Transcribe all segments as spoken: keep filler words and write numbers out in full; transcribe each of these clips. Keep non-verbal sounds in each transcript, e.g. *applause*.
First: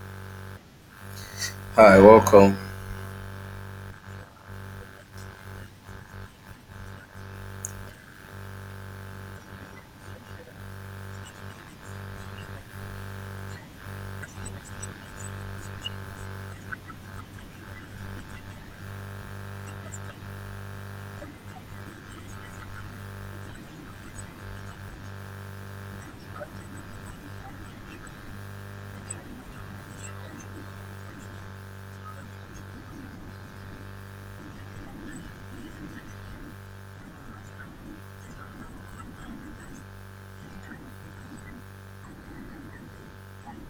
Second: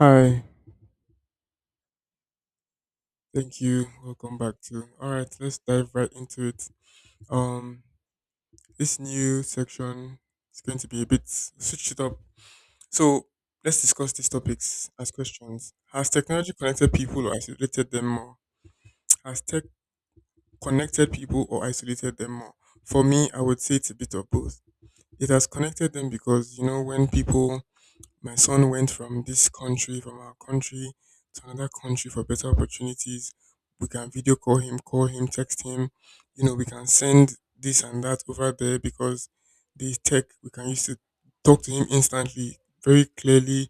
Hi, Hi, welcome. thank you. Welcome back to. All right, let's dive right into it. Um, this new section is going to be a bit switched it up. So let's discuss these topics as questions. Has technology connected people or isolated them more? Has tech connected people or isolated them more? For me, I would say it's a bit of both. It has connected them because you know when people my son went from this country, from our country to another country for better opportunities. We can video call him, call him, text him. You know, we can send this and that over there because the tech we can use to talk to him instantly, very clearly,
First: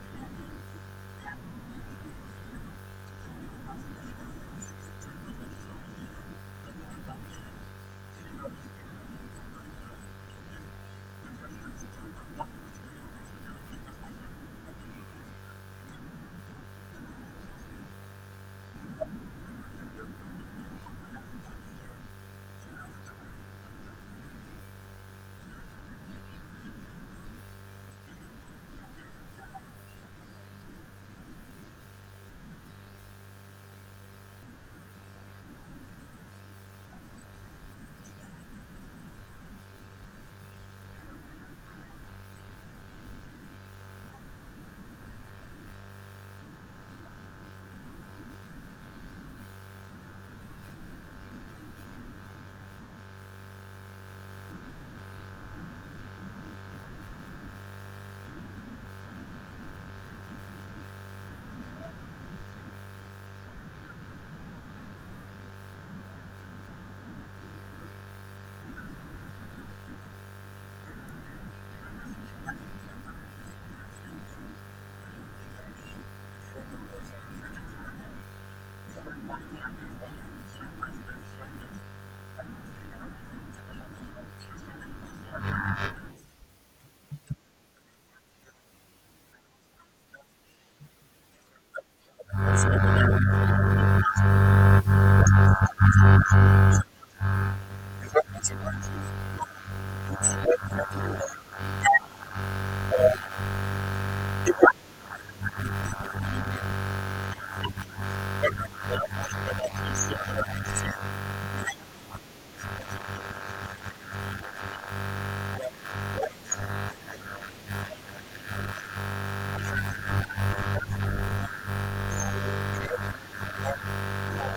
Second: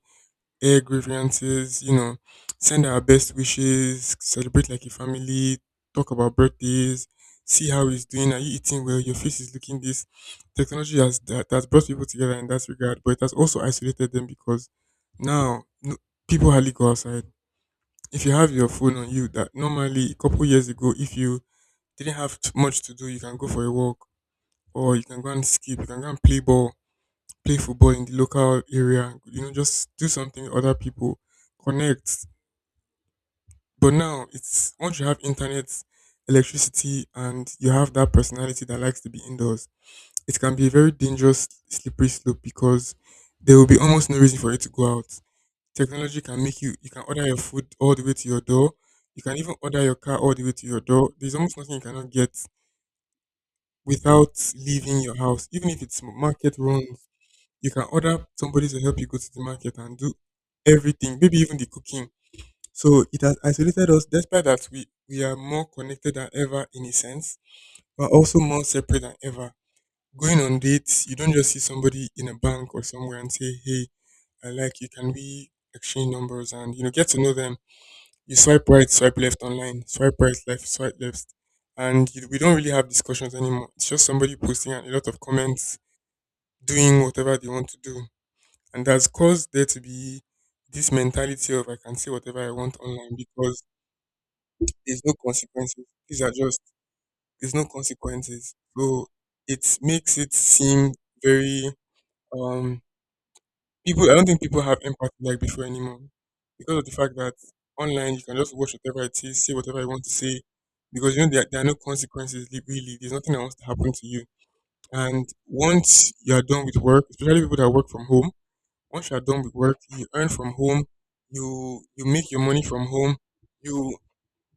air grievances, you know, send our best wishes, celebrate like a family, talk about birthdays, see how he's doing. Are you eating well? Your face is looking this. Technology has that has brought people together in that regard, but it has also isolated them because now no, people hardly go outside. If you have your phone on you, that normally a couple years ago, if you didn't have t- much to do, you can go for a walk or you can go and skip, you can go and play ball play football in the local area, you know, just do something with other people, connect. But now it's once you have internet, electricity, and you have that personality that likes to be indoors, it can be a very dangerous, slippery slope because there will be almost no reason for you to go out. Technology can make you, you can order your food all the way to your door. You can even order your car all the way to your door. There's almost nothing you cannot get without leaving your house, even if it's market runs. You can order somebody to help you go to the market and do everything, maybe even the cooking. So it has isolated us, despite that we, we are more connected than ever in a sense, but also more separate than ever. Going on dates, you don't just see somebody in a bank or somewhere and say, hey, I like you, can we exchange numbers and you know get to know them. You swipe right, swipe left online, swipe right, left, swipe left. And you, we don't really have discussions anymore. It's just somebody posting and a lot of comments, doing whatever they want to do. And that's caused there to be this mentality of I can say whatever I want online because there's no consequences. These are just there's no consequences. So it makes it seem very um people I don't think people have empathy like before anymore. Because of the fact that online you can just watch whatever it is, say whatever you want to say. Because you know there, there are no consequences li- really. There's nothing that wants to happen to you. And once you are done with work, especially people that work from home once you're done with work, you earn from home, you you make your money from home, you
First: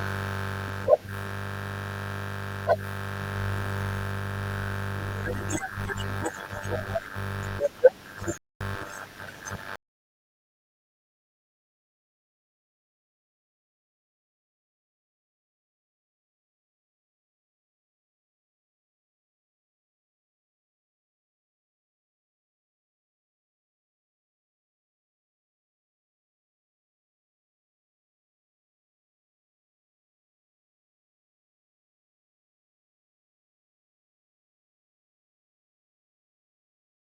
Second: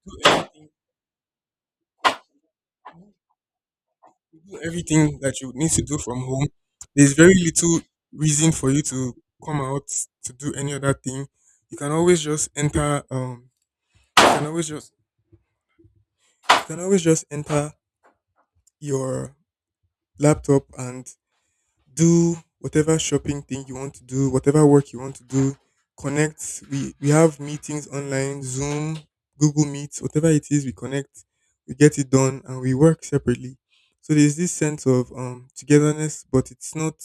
do everything, you do everything that you need to do from home. There's very little reason for you to come out to do any other thing. You can always just enter um you can always just you can always just enter your laptop and do whatever shopping thing you want to do, whatever work you want to do, connect. We we have meetings online, Zoom, Google Meet, whatever it is, we connect, we get it done and we work separately. So there's this sense of um togetherness, but it's not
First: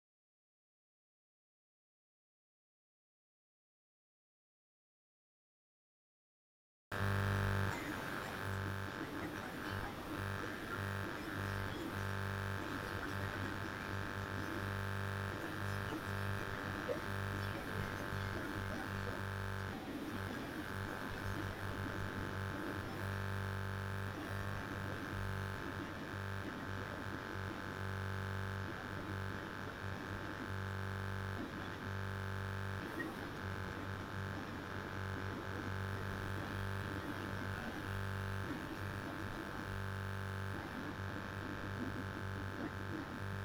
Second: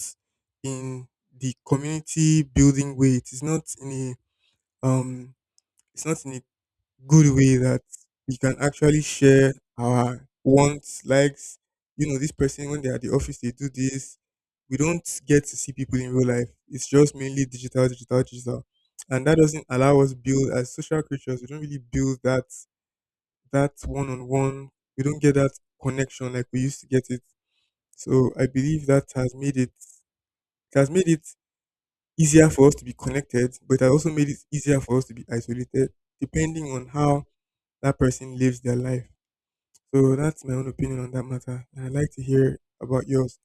in the community building way. It is not in a um it's not in a good way that we can actually share our wants, likes. You know, this person when they're at the office, they do this. We don't get to see people in real life. It's just mainly digital, digital, digital, and that doesn't allow us build as social creatures. We don't really build that that one on one. We don't get that connection like we used to get it. So I believe that has made it it has made it easier for us to be connected, but it has also made it easier for us to be isolated, depending on how that person lives their life. So that's my own opinion on that matter, and I'd like to hear about yours.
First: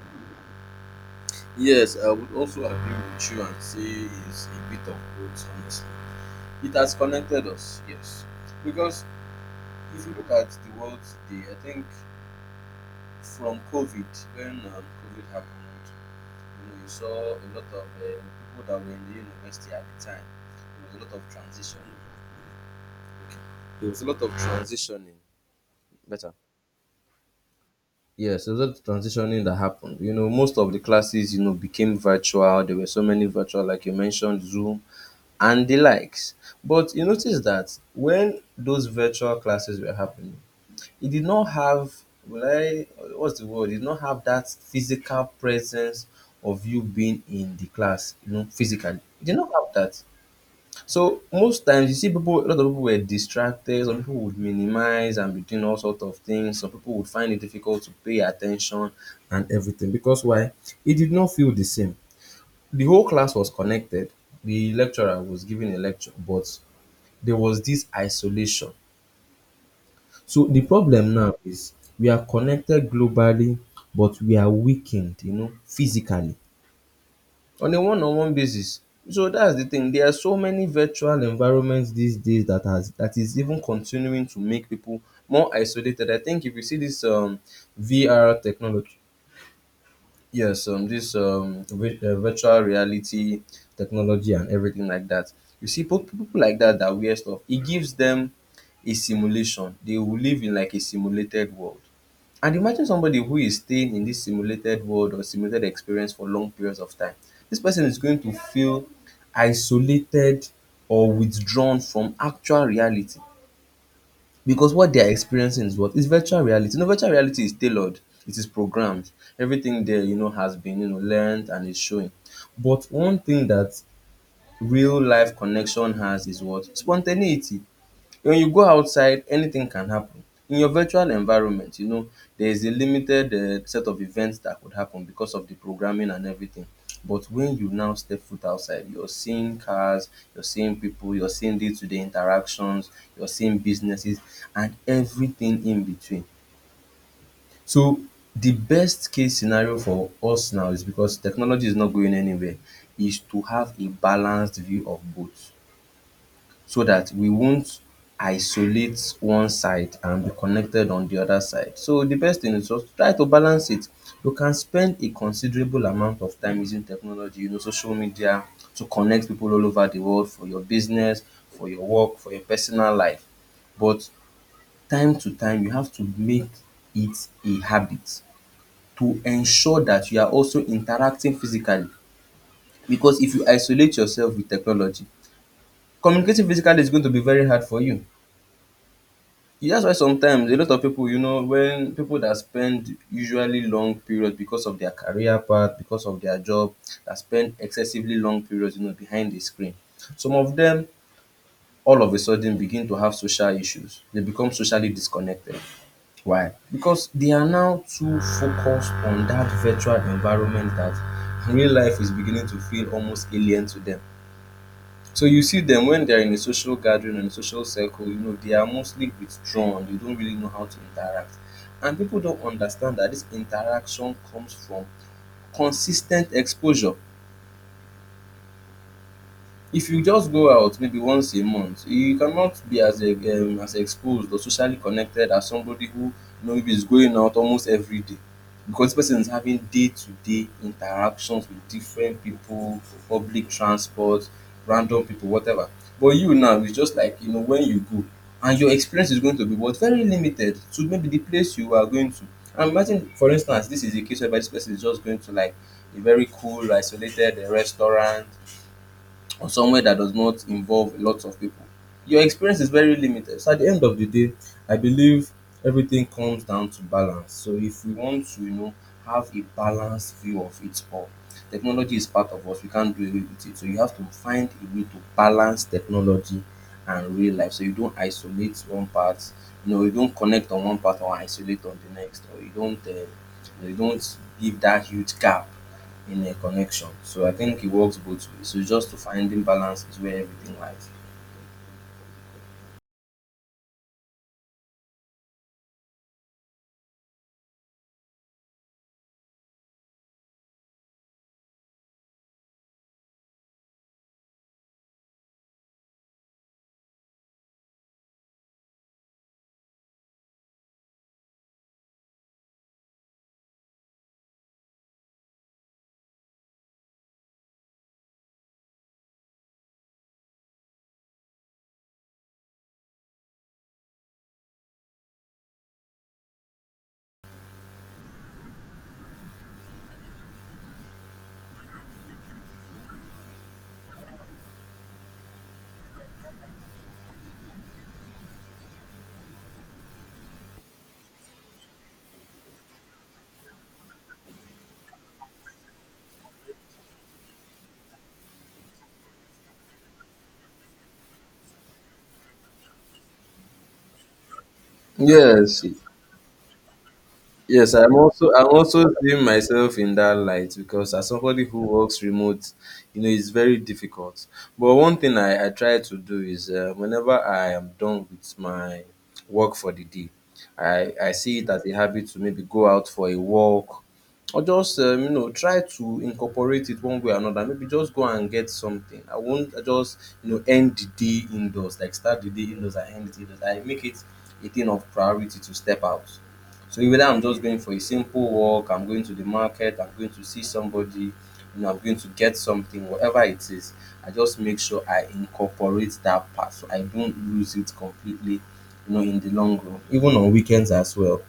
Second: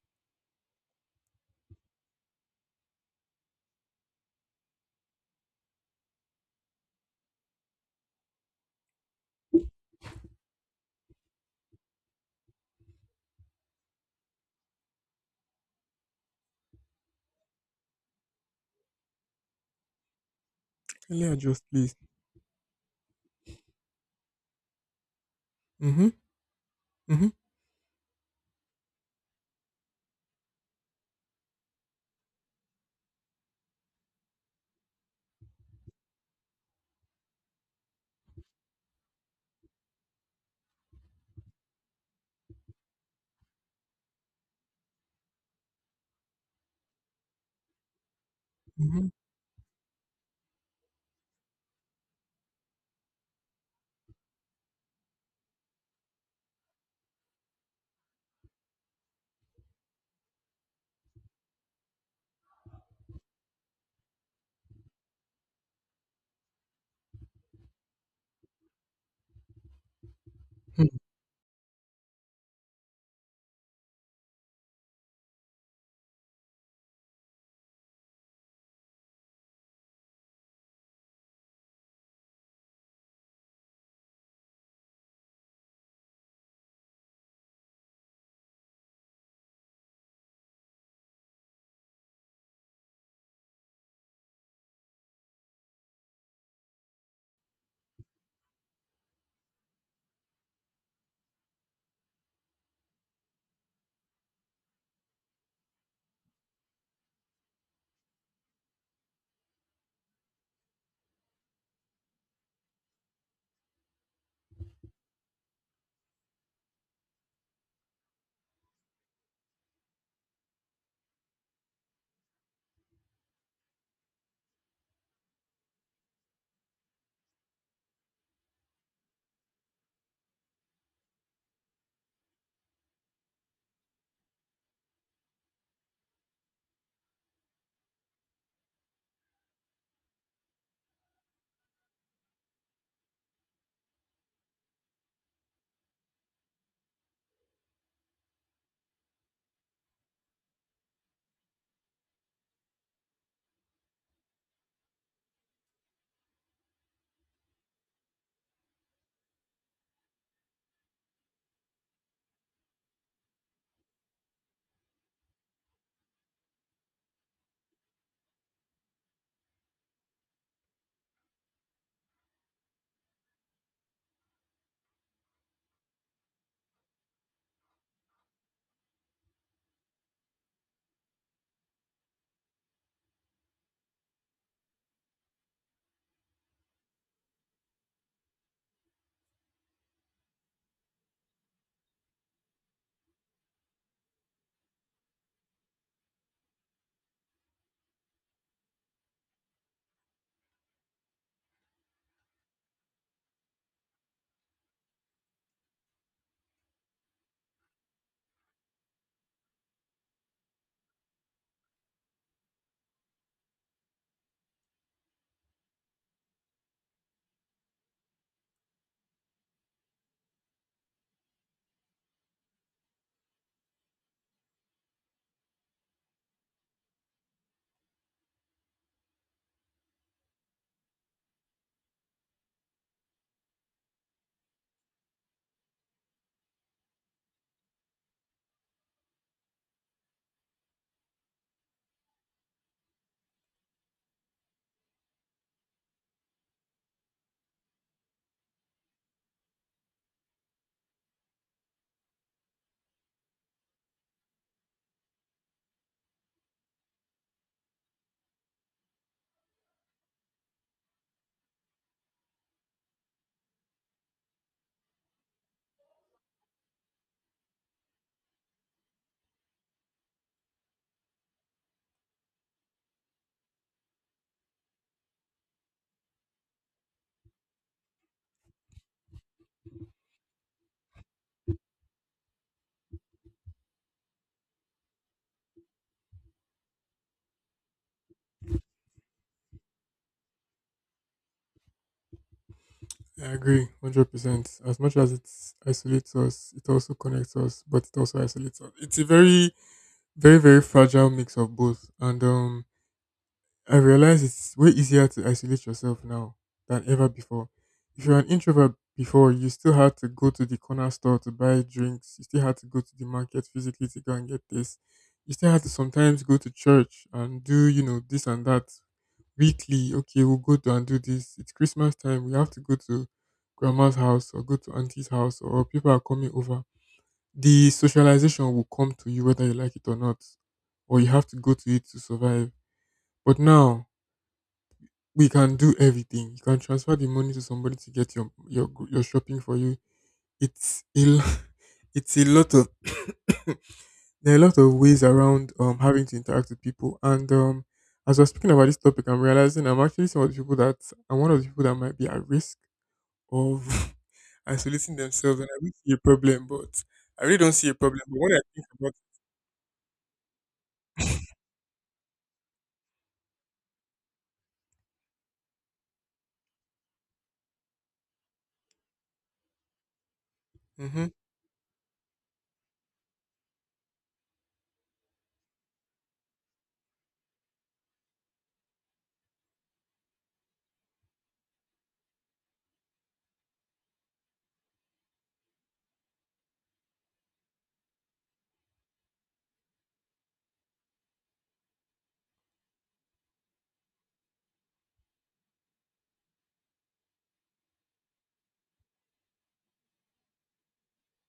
Yes, I would also agree with you and say it's a bit of both, honestly. It has connected us, yes. Because if you look at the world today, I think from COVID, when um, COVID happened, you know, you saw a lot of uh, people that were in the university at the time. There was a lot of Kindly adjust, transitioning. please. There was a lot of transitioning. Mm-hmm. Better. Mm-hmm. Yes, there was a lot of transitioning that happened. You know, most of the classes, you know, became virtual. There were so many virtual, like you mentioned, Zoom and the likes. But you notice that when those virtual classes were happening, it did not have will I what's the word? It did not have that physical presence of you being in the class, you know, physically. It did not have that. So most times you see people a lot of people were distracted, some people would minimize and be doing all sorts of things, some people would find it difficult to pay attention and everything. Because why? It did not feel the same. The whole class was connected. The lecturer was giving a lecture, but there was this isolation. So the Mm-hmm. problem now is we are connected globally, but we are weakened, you know, physically on a one-on-one basis. So that's the thing. There are so many virtual environments these days that has that is even continuing to make people more isolated. I think if you see this um, V R technology, yes, um this um vi- uh, virtual reality technology and everything like that. You see po- people like that, that wear stuff, it gives them a simulation. They will live in like a simulated world, and imagine somebody who is staying in this simulated world or simulated experience for long periods of time, this person is going to feel isolated or withdrawn from actual reality, because what they are experiencing is what is virtual reality. You know, virtual reality is tailored, it is programmed. Everything there, you know, has been, you know, learned and is showing. But one thing that real life connection has is what? Spontaneity. When you go outside, anything can happen. In your virtual environment, you know, there is a limited um set of events that could happen because of the programming and everything. But when you now step foot outside, you're seeing cars, you're seeing people, you're seeing day to day interactions, you're seeing businesses, and everything in between. So, the best case scenario for us now, is because technology is not going anywhere, is to have a balanced view of both, so that we won't isolate one side and be connected on the other side. So the best thing is just try to balance it. You can spend a considerable amount of time using technology, you know, social media, to connect people all over the world for your business, for your work, for your personal life. But time to time, you have to make it a habit to ensure that you are also interacting physically. Because if you isolate yourself with technology, communicating physically is going to be very hard for you. Yeah. That's why sometimes a lot of people, you know, when people that spend usually long periods because of their career path, because of their job, that spend excessively long periods, you know, behind the screen. Some of them all of a sudden begin to have social issues. They become socially disconnected. Why? Because they are now too focused on that virtual environment that real life is beginning to feel almost alien to them. So you see dem when they are in a social gathering or in a social circle, you know, they are mostly withdrawn. They don't really know how to interact. And people don't understand that this interaction comes from consis ten t exposure. If you just go out maybe once a month, you cannot be as e um as exposed or socially connected as somebody who, you know, maybe is going out almost every day, because this person is having day to day interactions with different people, public transport, random people, whatever. But you now it's just like, you know, when you go, and your experience is going to be what, very limited to maybe the place you are going to. And imagine for instance this is a case where this person is just going to like a very cool isolated um restaurant or somewhere that does not involve lots of people. Your experience is very limited. So at the end of the day, I believe everything comes down to balance. So if we want to, you know, have a balanced view of it all, technology is part of us. We can't do away with it. So you have to find a way to balance technology and real life. So you don't isolate one part, you know, you don't connect on one part or isolate on the next, or you don't, uh, you don't give that huge gap in a connection. So I think it works both ways. So just to finding balance is where everything lies. I agree, hundred percent. As much as it isolates us, it also connects us, but it also isolates us. It's a very, very, very fragile mix of both, and um, I realize it's way easier to isolate yourself now than ever before. If you're an introvert before, you still had to go to the corner store to buy drinks. You still had to go to the market physically to go and get this. You still had to sometimes go to church and do, you know, this and that weekly. Okay, we'll go to and do this. It's Christmas time. We have to go to grandma's house or go to auntie's house or people are coming over. The socialization will come to you whether you like it or not, or you have to go to it to survive. But now, we can do everything. You can transfer the money to somebody to get your your go- your shopping for you. It's a lo- *laughs* it's a lot of *coughs* there are a lot of ways around um having to interact with people. And um as we're speaking about this topic, I'm realizing I'm actually some of the people that I'm one of the people that might be at risk of *laughs* isolating themselves. And I Yes. don't see a problem, but I really don't see a Yes, I'm problem. But when also I I'm think also about seeing myself in that light because as somebody who works remote, you know, it's very difficult. But one thing I, I try to do is uh, whenever I am done with my work for the day, I, mm-hmm, I see it as a habit to maybe go out for a walk or just um, you know, try to incorporate it one way or another. Maybe just go and get something. I won't just, you know, end the day indoors, like start the day indoors and end it indoors. I make it a thing of priority to step out. So whether I'm just going for a simple walk, I'm going to the market, I'm going to see somebody, you know, I'm going to get something, whatever it is, I just make sure I incorporate that part so I don't lose it completely, you know, in the long run, even on weekends as well.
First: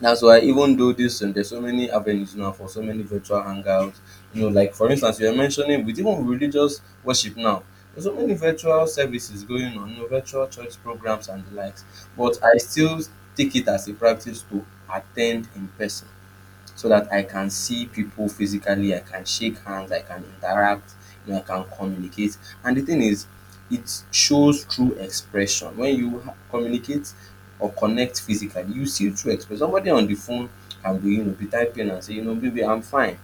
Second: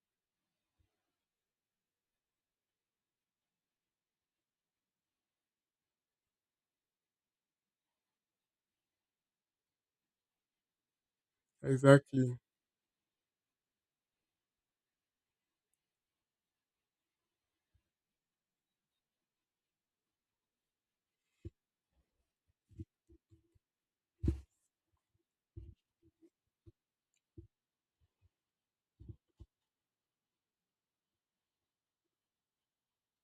That's why, even though this um, there's so many avenues now for so many virtual hangouts, you know, like for instance, you were mentioning with even religious worship now. There's so many virtual services going on, you know, virtual church programs and the likes. exactly, But I still take it as a practice to attend in person so that I can see people physically, I can shake hands, I can interact, you know, I can communicate. And the thing is, it shows through expression. When you ha- communicate or connect physically, you see through expression. Somebody on the phone can be, you know, be typing and say, you know, baby, I'm fine.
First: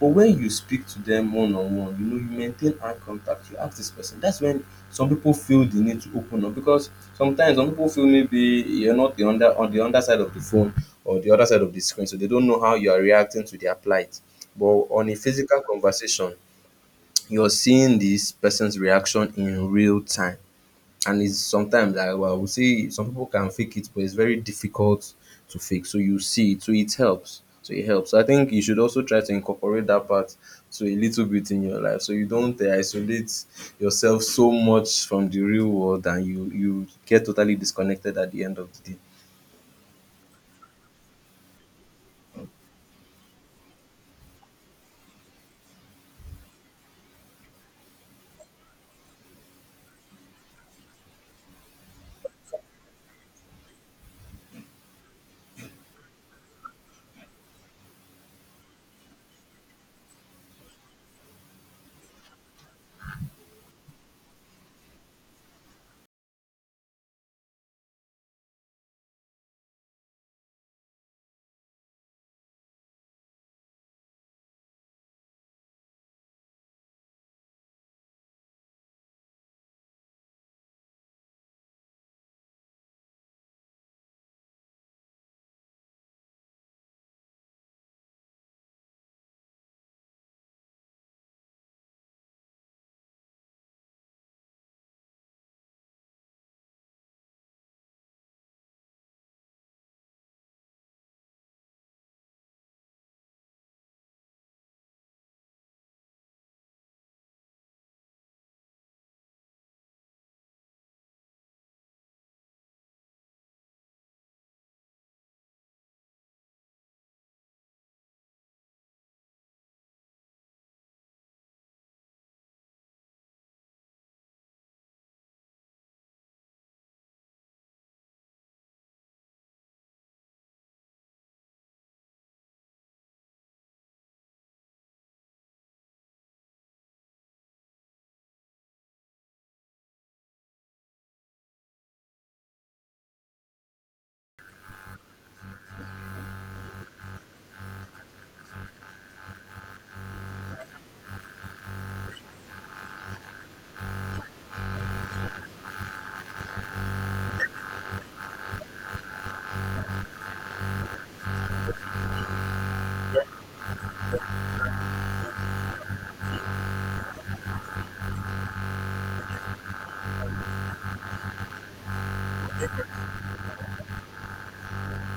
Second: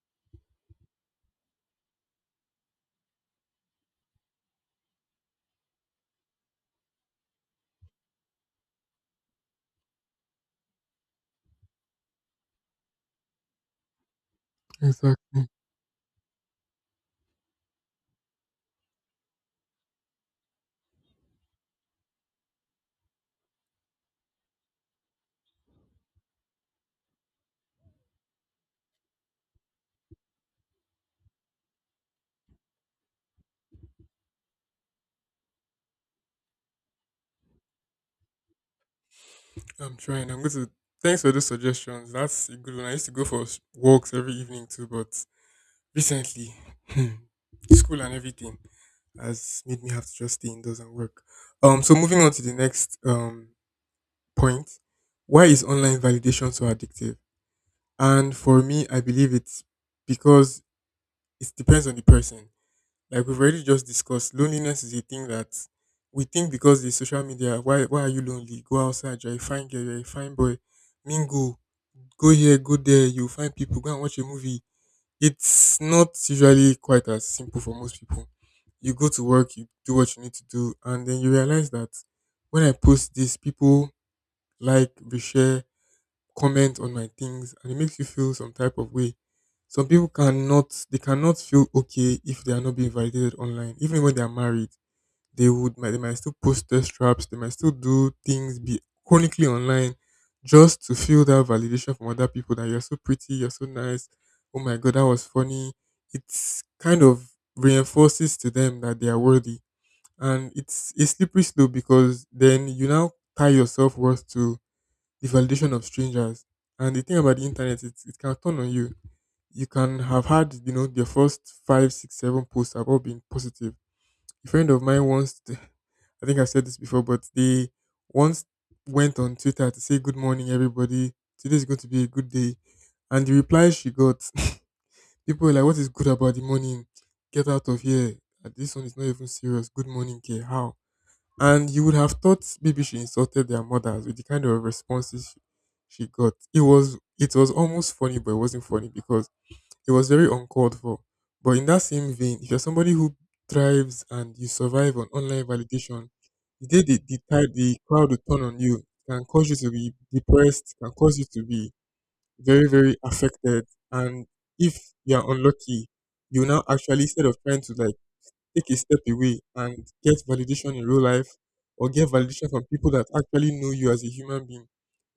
But when you speak to them one on one, you know, you maintain eye contact, you ask this person. That's when some people feel the need to open up, because sometimes some people feel maybe you're not the under on the underside of the phone or the other side of the screen, so they don't know how you are reacting to their plight. But on a exactly. physical conversation, you're seeing this person's reaction in real time. And it's sometimes I, well, I would say some people can fake it, but it's very difficult to fake. So you see it, so it helps. So it helps. So I think you should also try to incorporate that part to a little bit in your life, so you don't uh, isolate yourself so much from the real world, and you you get totally disconnected at the end of the day. I'm trying. I'm going to. Thanks for those suggestions. That's a good one. I used to go for s- walks every evening too, but recently, *clears throat* school and everything has made me have to just stay indoors and work. Um. So moving on to the next um point, why is online validation so addictive? And for me, I believe it's because it depends on the person. Like we've already just discussed, loneliness is a thing that we think because the social media. Why? Why are you lonely? Go outside. You're a fine girl. You're a fine boy. Mingle, go here, go there, you find people, go and watch a movie. It's not usually quite as simple for most people. You go to work, you do what you need to do, and then you realize that when I post this, people like, reshare, comment on my things, and it makes you feel some type of way. Some people cannot, they cannot feel okay if they are not being validated online, even when they are married they would might they might still post test traps, they might still do things be chronically online just to feel that validation from other people that you're so pretty, you're so nice, oh my god, that was funny. It's kind of reinforces to them that they are worthy. And it's a slippery slope because then you now tie your self worth to the validation of strangers. And the thing about the internet, it, it can turn on you. You can have had, you know, your first five, six, seven posts have all been positive. A friend of mine once, t- *laughs* I think I've said this before, but they once went on Twitter to say good morning, everybody. Today's going to be a good day. And the reply she got, *laughs* people were like, what is good about the morning? Get out of here. Uh, This one is not even serious. Good morning, care. How? And you would have thought maybe she insulted their mothers with the kind of responses she she got. It was it was almost funny, but it wasn't funny because it was very uncalled for. But in that same vein, if you're somebody who thrives and you survive on online validation, the day the, the, tide, the crowd will turn on you, can cause you to be depressed, can cause you to be very, very affected. And if you're unlucky, you now actually, instead of trying to like take a step away and get validation in real life or get validation from people that actually know you as a human being,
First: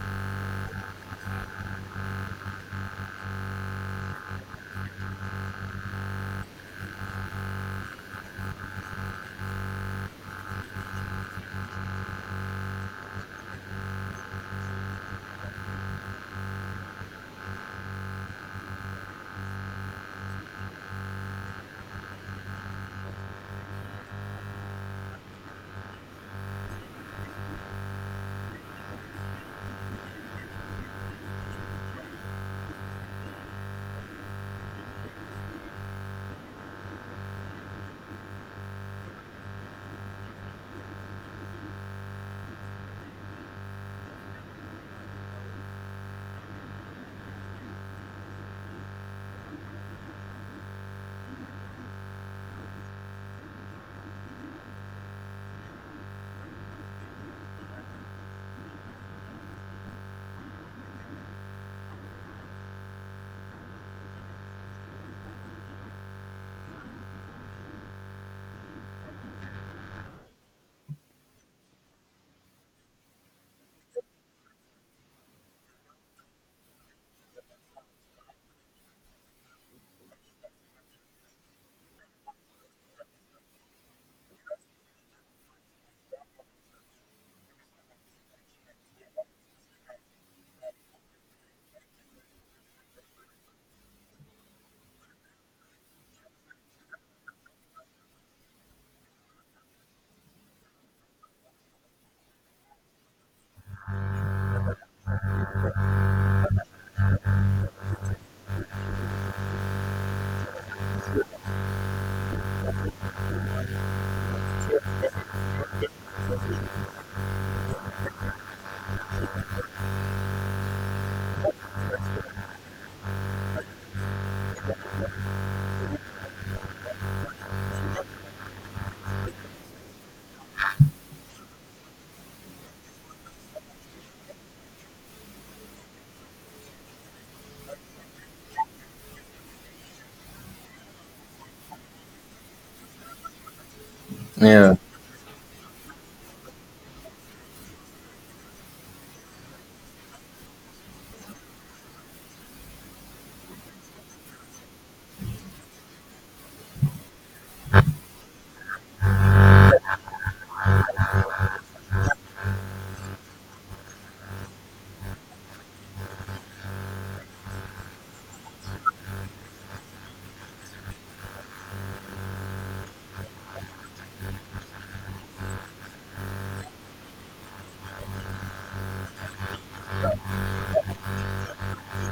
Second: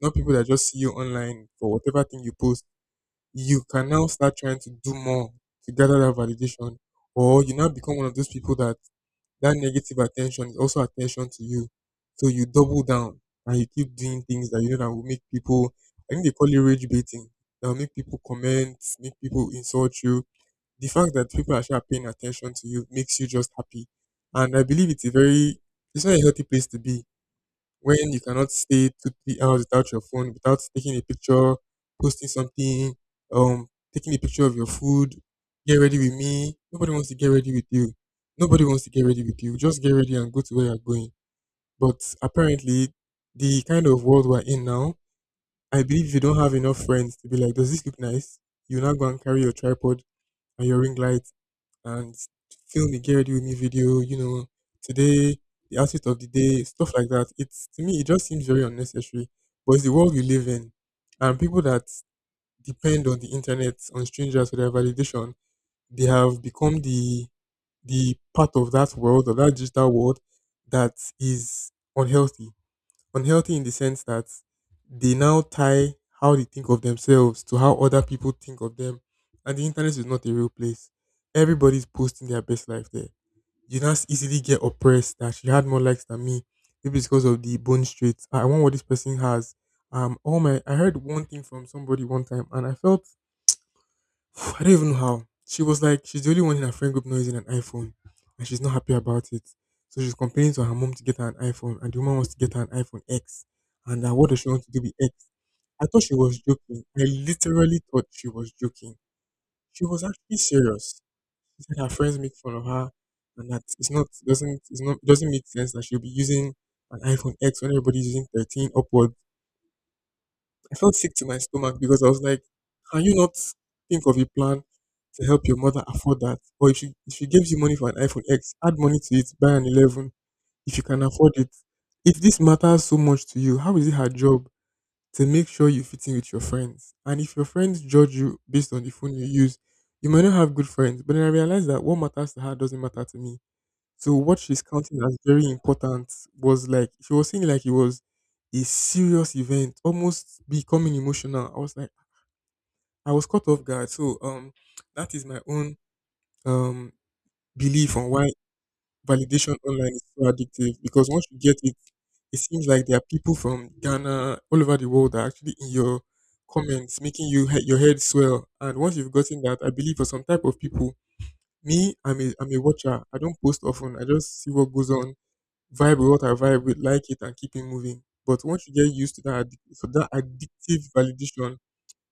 not people that just see you online for whatever thing you post you can now start trying to do more to gather that validation, or you now become one of those people that that negative attention is also attention to you. So you double down and you keep doing things that you know that will make people. I think they call it rage baiting. That will make people comment, make people insult you. The fact that people are actually paying attention to you makes you just happy, and I believe it's a very it's not a healthy place to be when you cannot stay two, three hours without your phone, without taking a picture, posting something, um, taking a picture of your food, get ready with me. Nobody wants to get ready with you. Nobody wants to get ready with you. Just get ready and go to where you're going. But apparently, the kind of world we're in now, I believe if you don't have enough friends to be like, does this look nice? You now go and carry your tripod and your ring light and film a Get Ready With Me video, you know, today, the outfit of the day, stuff like that. It's to me, it just seems very unnecessary. But it's the world we live in. And people that depend on the internet, on strangers for their validation, they have become the the part of that world, of that digital world, that is unhealthy unhealthy in the sense that they now tie how they think of themselves to how other people think of them. And the internet is not a real place. Everybody's posting their best life there. You now easily get oppressed that she had more likes than me. Maybe it's because of the bone straight. I want what this person has. Um, all my I heard one thing from somebody one time, and I felt *sighs* I don't even know how. She was like, she's the only one in her friend group not using an iPhone, and she's not happy about it. So she's complaining to her mom to get her an iPhone, and the woman wants to get her an iPhone X. And uh, what does she want to do with X? I thought she was joking. I literally thought she was joking. She was actually serious. She said her friends make fun of her, and that it's not doesn't it's not it doesn't make sense that she'll be using an iPhone X when everybody's using thirteen upward. I felt sick to my stomach because I was like, can you not think of a plan to help your mother afford that? Or if she if she gives you money for an iPhone X, add money to it, buy an eleven if you can afford it. If this matters so much to you, how is it her job to make sure you fit in with your friends? And if your friends judge you based on the phone you use, you might not have good friends. But then I realized that what matters to her doesn't matter to me. So what she's Yeah. counting as very important was like she was saying like it was a serious event, almost becoming emotional. I was like, I was caught off guard. So um, that is my own um belief on why validation online is so addictive, because once you get it, it seems like there are people from Ghana, all over the world, that are actually in your comments making you he- your head swell. And once you've gotten that, I believe for some type of people, me, I'm a I'm a watcher. I don't post often. I just see what goes on, vibe with what I vibe with, like it, and keep it moving. But once you get used to that, addic- for that addictive validation,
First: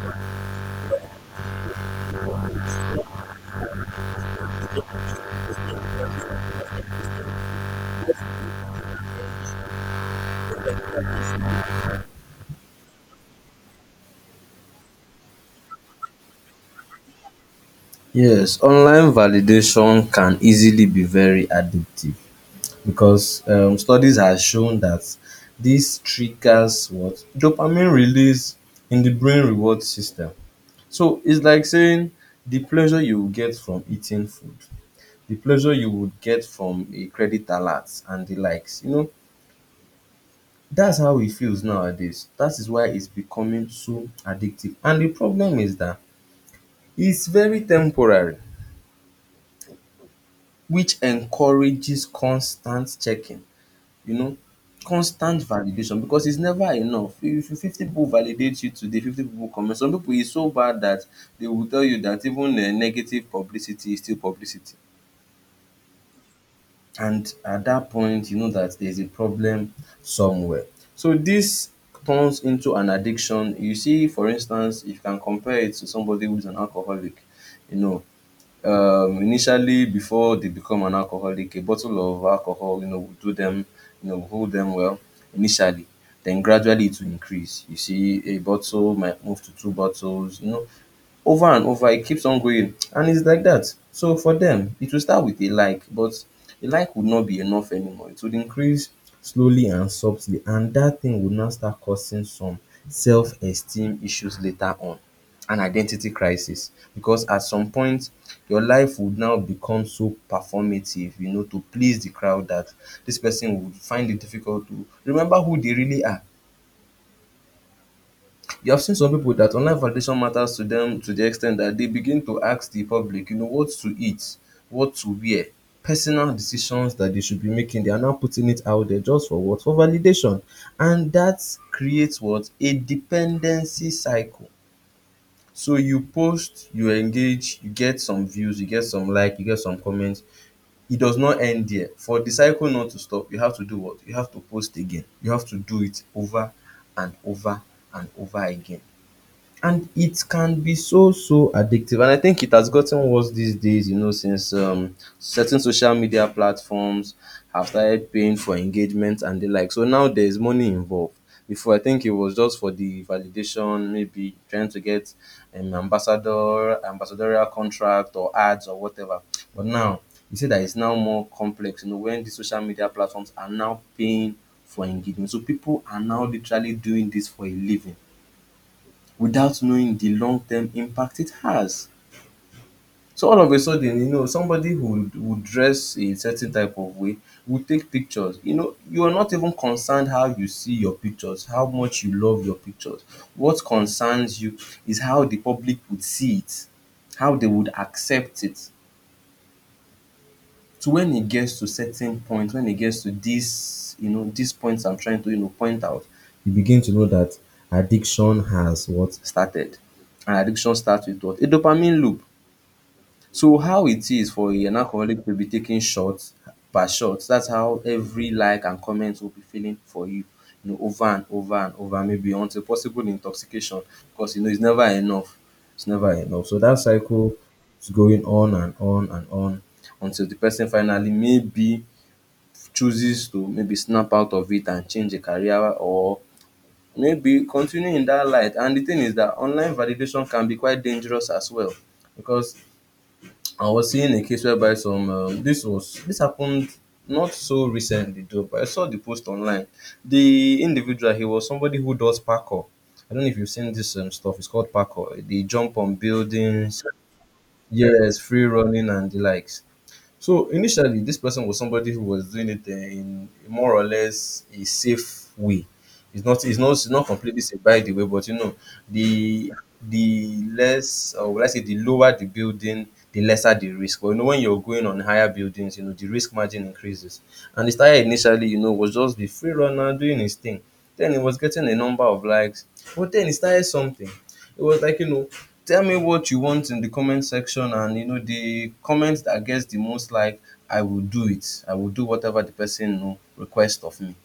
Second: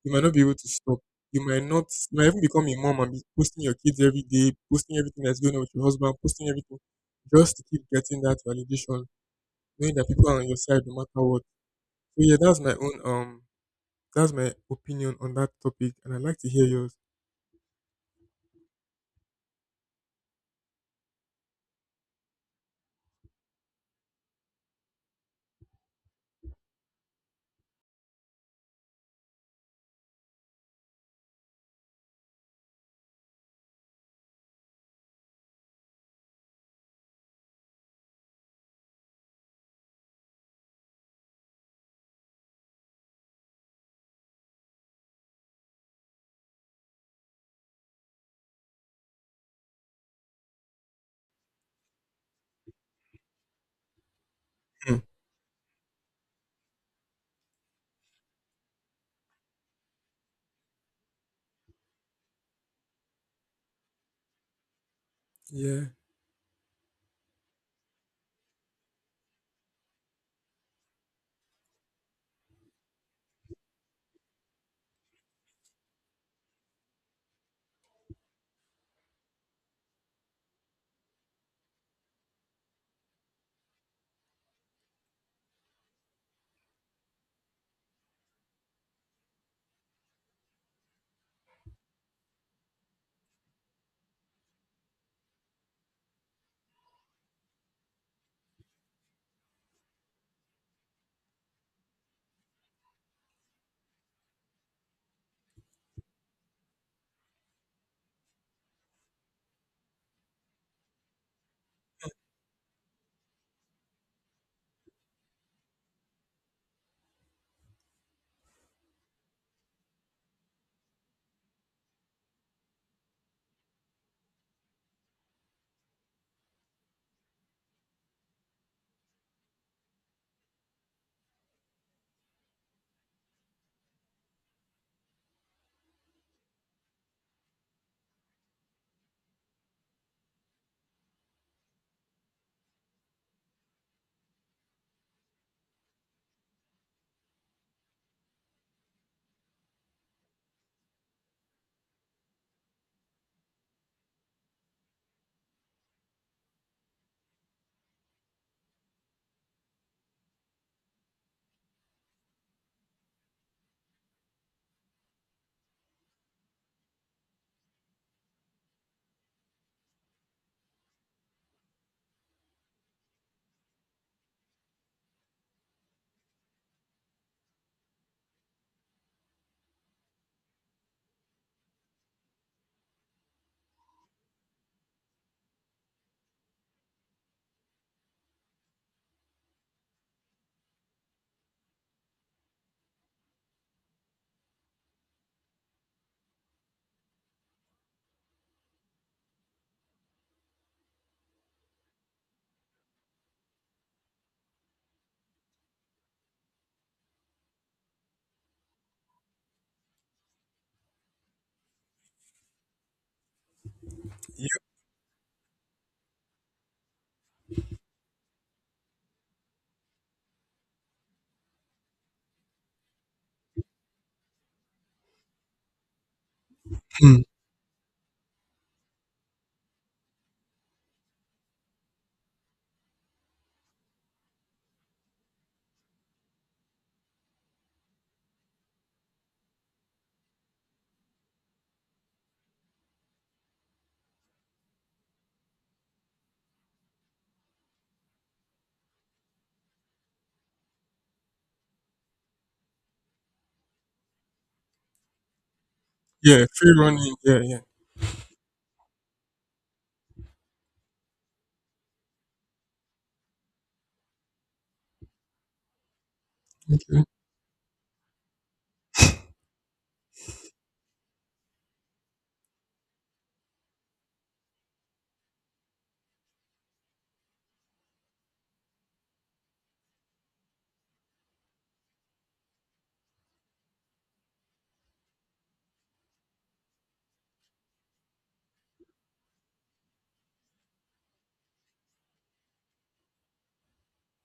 you might not be able to stop. You might not, you might even become a mom and be posting your kids every day, posting everything that's going on with your husband, posting everything, just to keep getting that validation, knowing that people are on your side no matter what. So yeah, that's my own um, that's my opinion on that topic, and I'd like to hear yours. Yes, online validation can easily be very addictive, because um, studies have shown that this triggers what, dopamine release in the brain reward system. So it's like saying the pleasure you will get from eating food, the pleasure you would get from a credit alert and the likes. You know, that's how it feels nowadays. That is why it's becoming so addictive. And the problem is that it's very temporary, which encourages constant checking. You know, Hmm. constant validation, because it's never enough. If if fifty people validate you today, fifty people comment. Some people is so bad that they will tell you that even um negative publicity is still publicity, Yeah, and at that point you know that there's a problem somewhere. So this turns into an addiction. You see, for instance, if you can compare it to somebody who's an alcoholic, you know, um, initially before they become an alcoholic, a bottle of alcohol, you know, will do them, you know, will hold them well initially. Then gradually it will increase. You see, a bottle might move to two bottles, you know, over and over it keeps on going, and it's like that. So for them it will start with a like, but a like would not be enough anymore, it would increase slowly and subtly, and that thing would now start causing some self-esteem issues later on and identity crisis, because at some point your life would now become so performative you know to please the crowd, that this person would find it difficult to remember who they really are. You have seen some people that online validation matters to them to the extent that they begin to ask the public, you know, what to eat, what to wear, personal decisions that they should be making. They are now putting it out there just for what? For validation. And that creates what? A dependency cycle. So you post, you engage, you get some views, you get some like, you get some comments. It does not end there. For the cycle not to stop, you have to do what? You have to post again. You have to do it over and over and over again, and it can be so so addictive. And I think it has gotten worse these days, you know since um, certain social media platforms have started paying for engagement and the like, so now there's money involved. Before, I think it was just for the validation, maybe trying to get an ambassador ambassadorial contract or ads or whatever, but now you see that it's now more complex, you know when the social media platforms are now paying for engagement, so people are now literally doing this for a living without knowing the long-term impact it has. So all of a sudden, you know, somebody who would dress a certain type of way would take pictures. You know, you are not even concerned how you see your pictures, how much you love your pictures. What concerns you is how the public would see it, how they would accept it. So when it gets to certain point, when it gets to this, you know, these points I'm trying to, you know, point out, you begin to know that addiction has what? Started. And addiction starts with what? A dopamine loop. So how it is for yeah. an alcoholic to be taking shots per shots, that's how every like and comment will be feeling for you, you know, over and over and over, maybe until possible intoxication, because you know it's never enough. It's never enough. So that Hmm. cycle is going on and on and on until the person finally maybe chooses to maybe snap out of it and change a career or maybe continue in that light. And the thing is that online validation can be quite dangerous as well, because I was seeing a case whereby some um, this was this happened not so recently though, but I saw the post online. The individual, he was somebody who does parkour. I don't know if you've seen this um, stuff. It's called parkour. They jump on Yeah, free buildings, running, yeah, yeah. yes, free running and the likes. So initially, this person was somebody who was doing it uh, in more or less a safe way. It's not it's not it's Okay. not completely safe, by the way, but you know, the the less, or let's say, the lower the building, the lesser the risk. But you know, when you're going on higher buildings, you know, the risk margin increases. And the started initially, you know, was just the free runner doing his thing. Then he was getting a number of likes. But then he started something. It was like, you know, tell me what you want in the comment section, and you know, the comment that gets the most like, I will do it. I will do whatever the person, you know, requests of me.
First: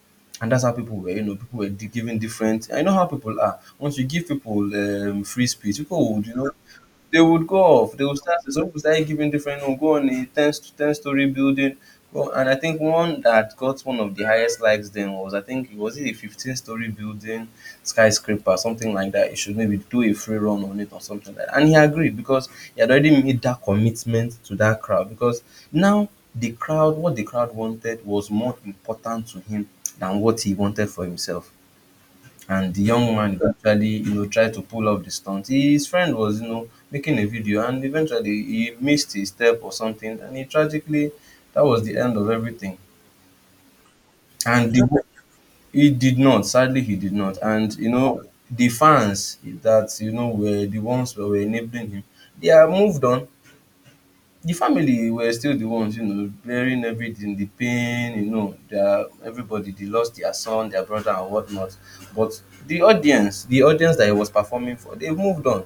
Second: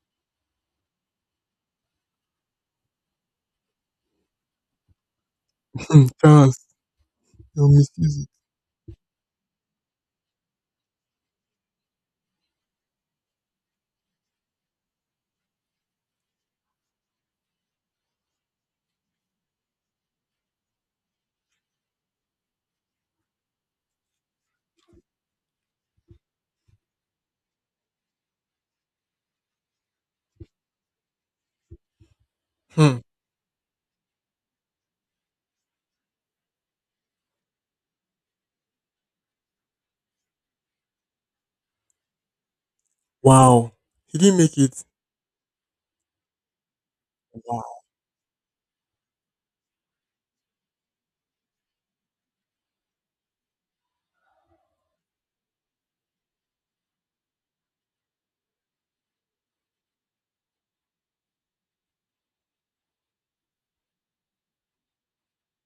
And that's how people were, you know, people were di- giving different. I know how people are. Once you give people um, free speech, *clears throat* Hmm. people would, you know, Chance, they would go you'll off. They would misuse it. start. Some people started giving different. We'll go on a ten st- ten story building. Well, and I think one that got one of the highest likes then was, I think, was it a fifteen story building, skyscraper, something like that. You should maybe do a free run on it or something like that. And he agreed because he had already made that commitment to that crowd, because now the crowd, what the crowd wanted was more important to him than what he wanted for himself. And the Hmm. young man eventually, you know tried to pull off the stunt. His friend was, you know making a video, and eventually he missed a step or something, and he tragically, that was the end of everything. Wow. He didn't make And it. the, he did not, sadly, he did not. And Wow. you know the fans that, you know were the ones that were enabling him, they are moved on. The family were still the ones, you know, bearing everything, the pain, you know, their everybody, they lost their son, their brother and whatnot. But the audience, the audience that he was performing for, they've moved on.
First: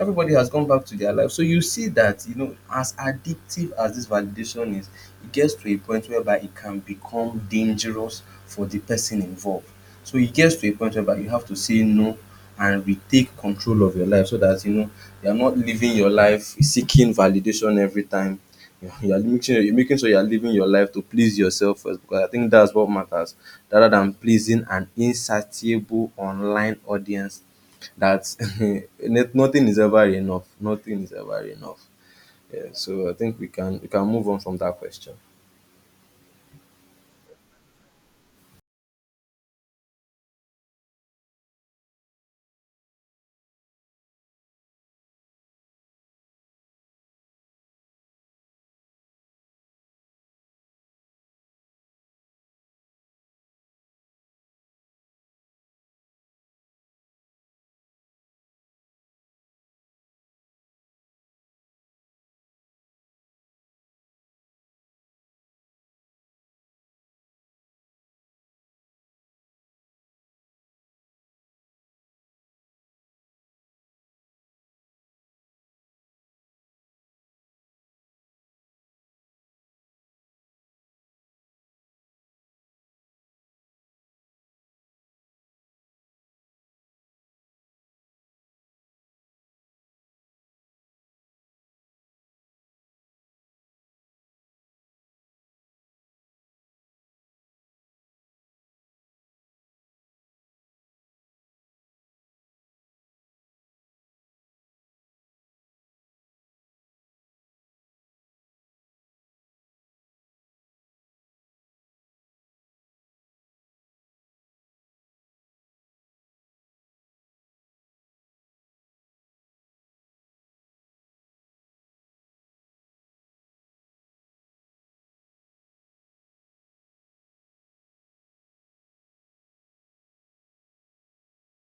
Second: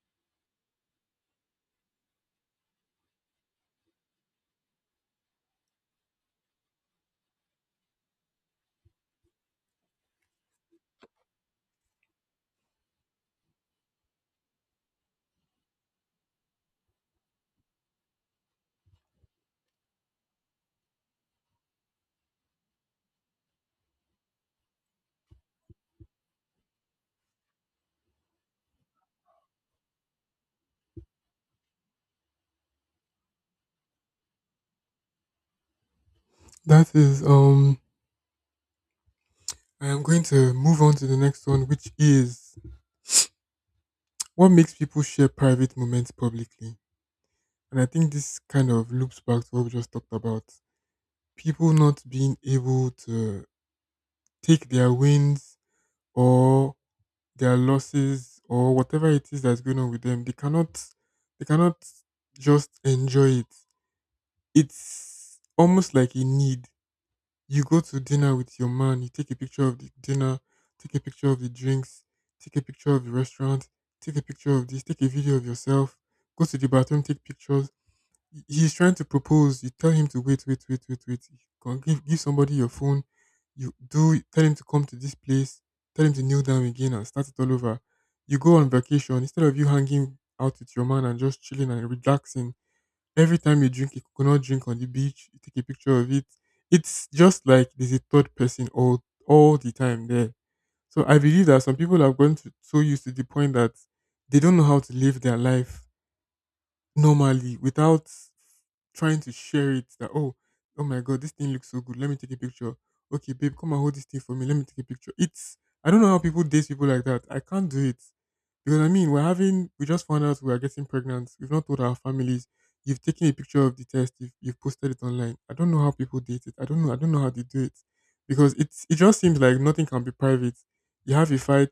Everybody has gone back to their life. So you see that, you know, as addictive as this validation is, it gets to a point whereby it can become dangerous for the person involved. So it gets to a point whereby you have to say no and retake control of your life, so that, you know, you're not living your life seeking validation every time. You're making sure, you're making sure you're living your life to please yourself first, because I think that's what matters, rather than pleasing an insatiable online audience that *laughs* net- nothing is ever enough. Nothing is ever enough. Yeah, so I think we can we can move on from that question. That is, um, I am going to move on to the next one, which is what makes people share private moments publicly. And I think this kind of loops back to what we just talked about. People not being able to take their wins or their losses or whatever it is that's going on with them. They cannot, they cannot just enjoy it. It's almost like a need. You go to dinner with your man, you take a picture of the dinner, take a picture of the drinks, take a picture of the restaurant, take a picture of this, take a video of yourself, go to the bathroom, take pictures. He- He's trying to propose. You tell him to wait, wait, wait, wait, wait. You can Give, give somebody your phone. You do tell him to come to this place. Tell him to kneel down again and start it all over. You go on vacation instead of you hanging out with your man and just chilling and relaxing. Every time you drink a coconut drink on the beach, you take a picture of it. It's just like there's a third person all all the time there. So I believe that some people have gotten to, so used to the point that they don't know how to live their life normally without trying to share it. That, oh, oh my god, this thing looks so good. Let me take a picture. Okay, babe, come and hold this thing for me. Let me take a picture. It's I don't know how people date people like that. I can't do it. You know what I mean? We're having, we just found out we are getting pregnant. We've not told our families. You've taken a picture of the test. You've, you've posted it online. I don't know how people date it. I don't know. I don't know how they do it, because it's, it just seems like nothing can be private. You have a fight.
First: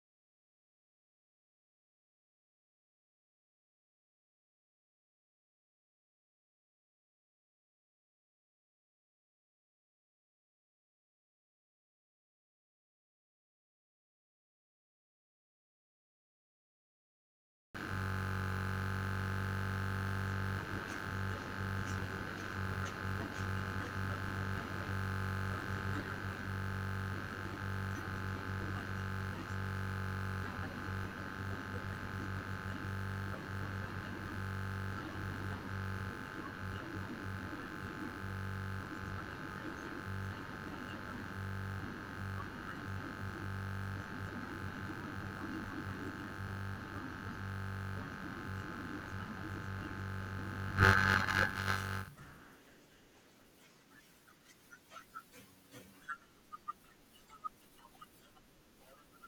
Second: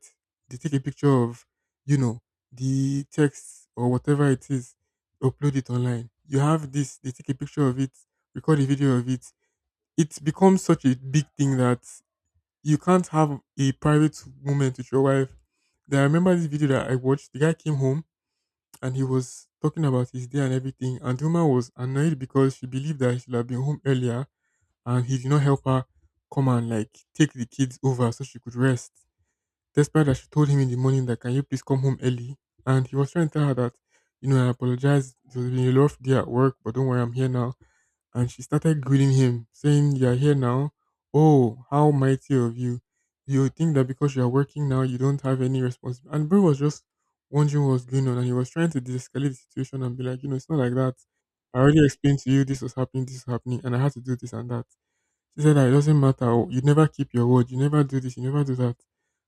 They take a picture of, you know, the text or whatever it is, upload it online. You have this. They take a picture of it, record a video of it. It becomes such a big thing that you can't have a private moment with your wife. Then I remember this video that I watched. The guy came home and he was talking about his day and everything. And the woman was annoyed because she believed that he should have been home earlier and he did not help her come and like take the kids over so she could rest, despite that she told him in the morning that, can you please come home early? And he was trying to tell her that, you know, I apologize, it was been a rough day at work, but don't worry, I'm here now. And she started grilling him, saying, you're here now. Oh, how mighty of you. You think that because you're working now you don't have any responsibility. And bro was just wondering what was going on, and he was trying to de-escalate the situation and be like, you know, it's not like that. I already explained to you, this was happening, this was happening, and I had to do this and that. She said that it doesn't matter. Oh, you never keep your word. You never do this. You never do that.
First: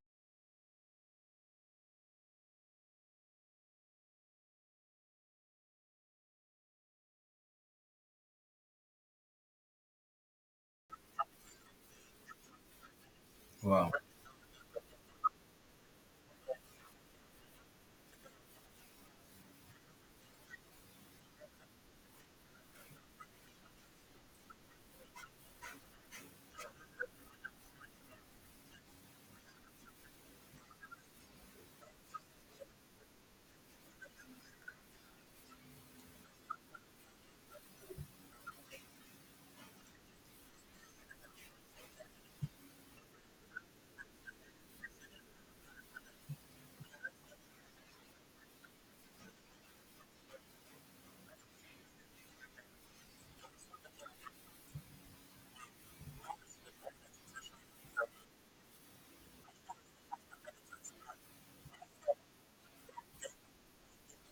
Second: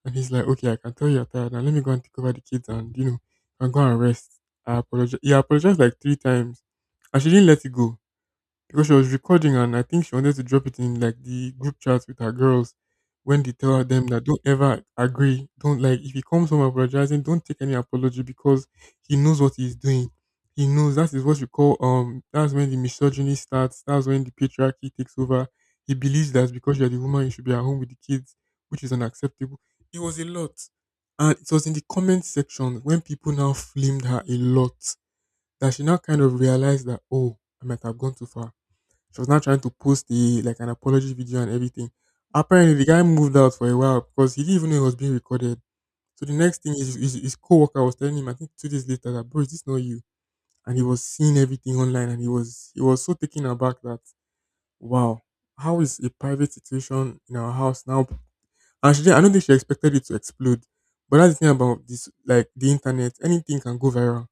And he's like, okay, I can tell you're tired. Now let me go and take over the kids and, you know, and go and rest. I apologize. He apologized like three times. And she didn't let it go because she was recording, and I think she wanted to drop it in like the group chat with her girls, when they tell Wow. them that, don't ever agree, don't, like, if he comes home apologizing, don't take any apology, because he knows what he's doing. He knows that is what you call, um that's when the misogyny starts, that's when the patriarchy takes over. He believes that because you're the woman you should be at home with the kids, which is unacceptable. It was a lot. And it was in the comment section when people now flamed her a lot that she now kind of realized that, oh, I might have gone too far. She was now trying to post the like an apology video and everything. Apparently, the guy moved out for a while because he didn't even know it was being recorded. So the next thing is, his, his co-worker was telling him, I think two days later, that bro, is this not you? And he was seeing everything online, and he was he was so taken aback that, wow, how is a private situation in our house now? And she, did I don't think she expected it to explode. But that's the thing about this, like, the internet, anything can go viral.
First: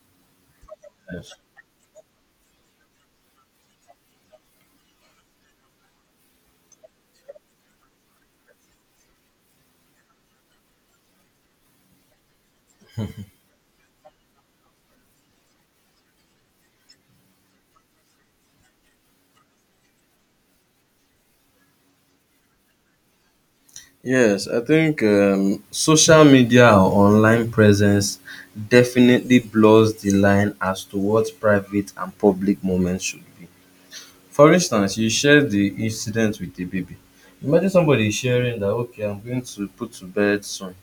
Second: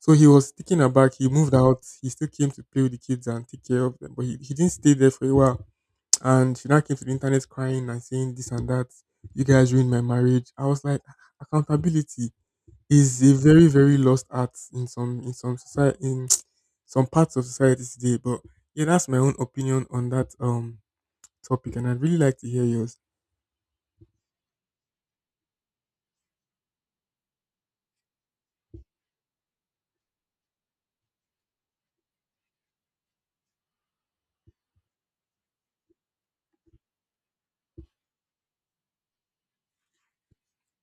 So he was taken aback. He Yes. moved out. He still came to play with the kids and take care of them, but he, he didn't stay there for a while. And she now came to the internet crying and saying this and that. You guys ruined my marriage. I was like, accountability is a very, very lost art in some, in some society, in *tsk* some parts of society today. But yeah, that's my own opinion on that um topic, and I'd really like to hear yours. Yes, I think um, social media or online presence definitely blurs the line as to what private and public moments should be. For instance, you share the incident with a baby. Imagine somebody sharing that, okay, I'm going to put to bed soon.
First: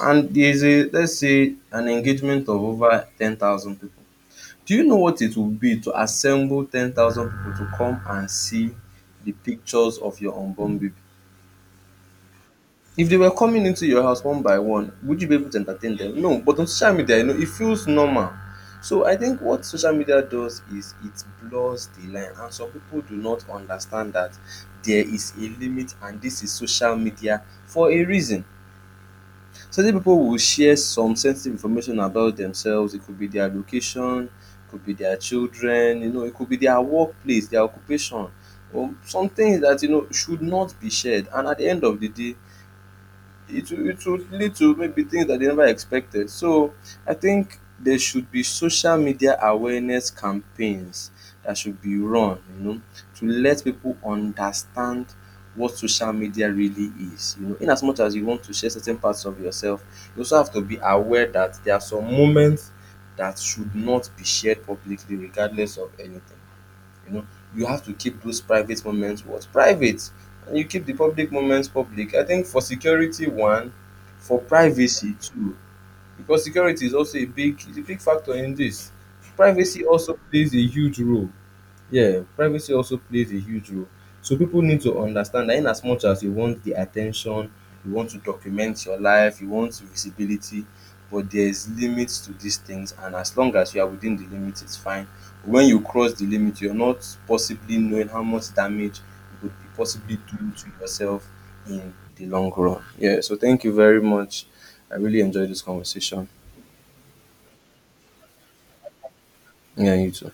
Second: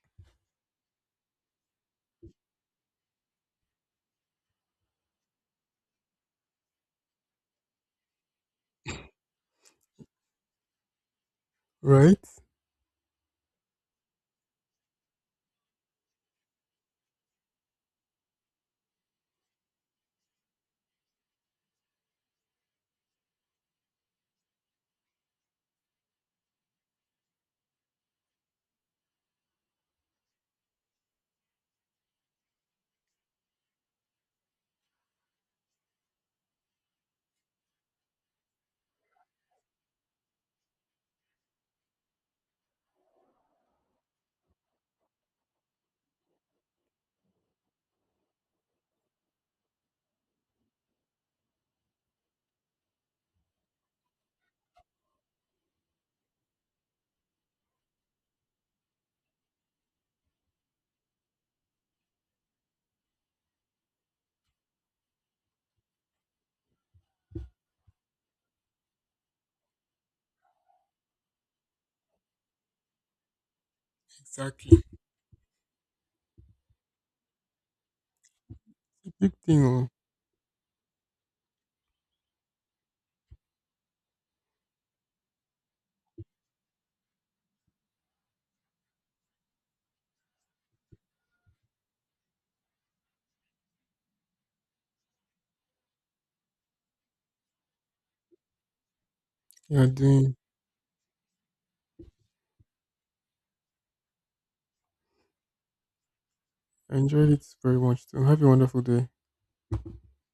And there's a, let's say, an engagement of over ten thousand people. Do you know what it would be to assemble ten thousand people to come and see the pictures of your unborn baby? Right? If they were coming into your house one by one, would you be able to entertain them? No, but on social media, you know, it feels normal. So I think what social media does is it blurs the line, and some people do not understand that there is a limit and this is social media for a reason. Certain pipu will share some sensitive information about themselves. It could be their location, it could be their children, you know, it could be their workplace, their occupation, or some things that you know should not be shared, and at the end of the day it will, it would lead to maybe things that they never expected. So I think there should be social media awareness campaigns that should be run, you know, to let people understand what social media really is. You know, in as much as you want to share certain parts of yourself, you also have to be aware that there are some moments that should not be shared publicly regardless of anything. You know, you have to keep those private moments what? Private. And you keep the public moments public. I think for security one, for Exactly. privacy two, because security is also a big is a big factor in this. It's a big thing Privacy oh, also plays a huge role. Yeah, privacy also plays a huge role. So people need to understand that in as much as you want the attention, you want to document your life, you want visibility, but there's limits to these things, and as long as you are within the limit it's fine. When you cross the limit, you're not possibly knowing how much damage you could be you're possibly doing. doing to yourself in the long run. Yeah, so thank you very much. I really enjoyed this conversation. I enjoyed it very much too. Have a wonderful day. Yeah, you too.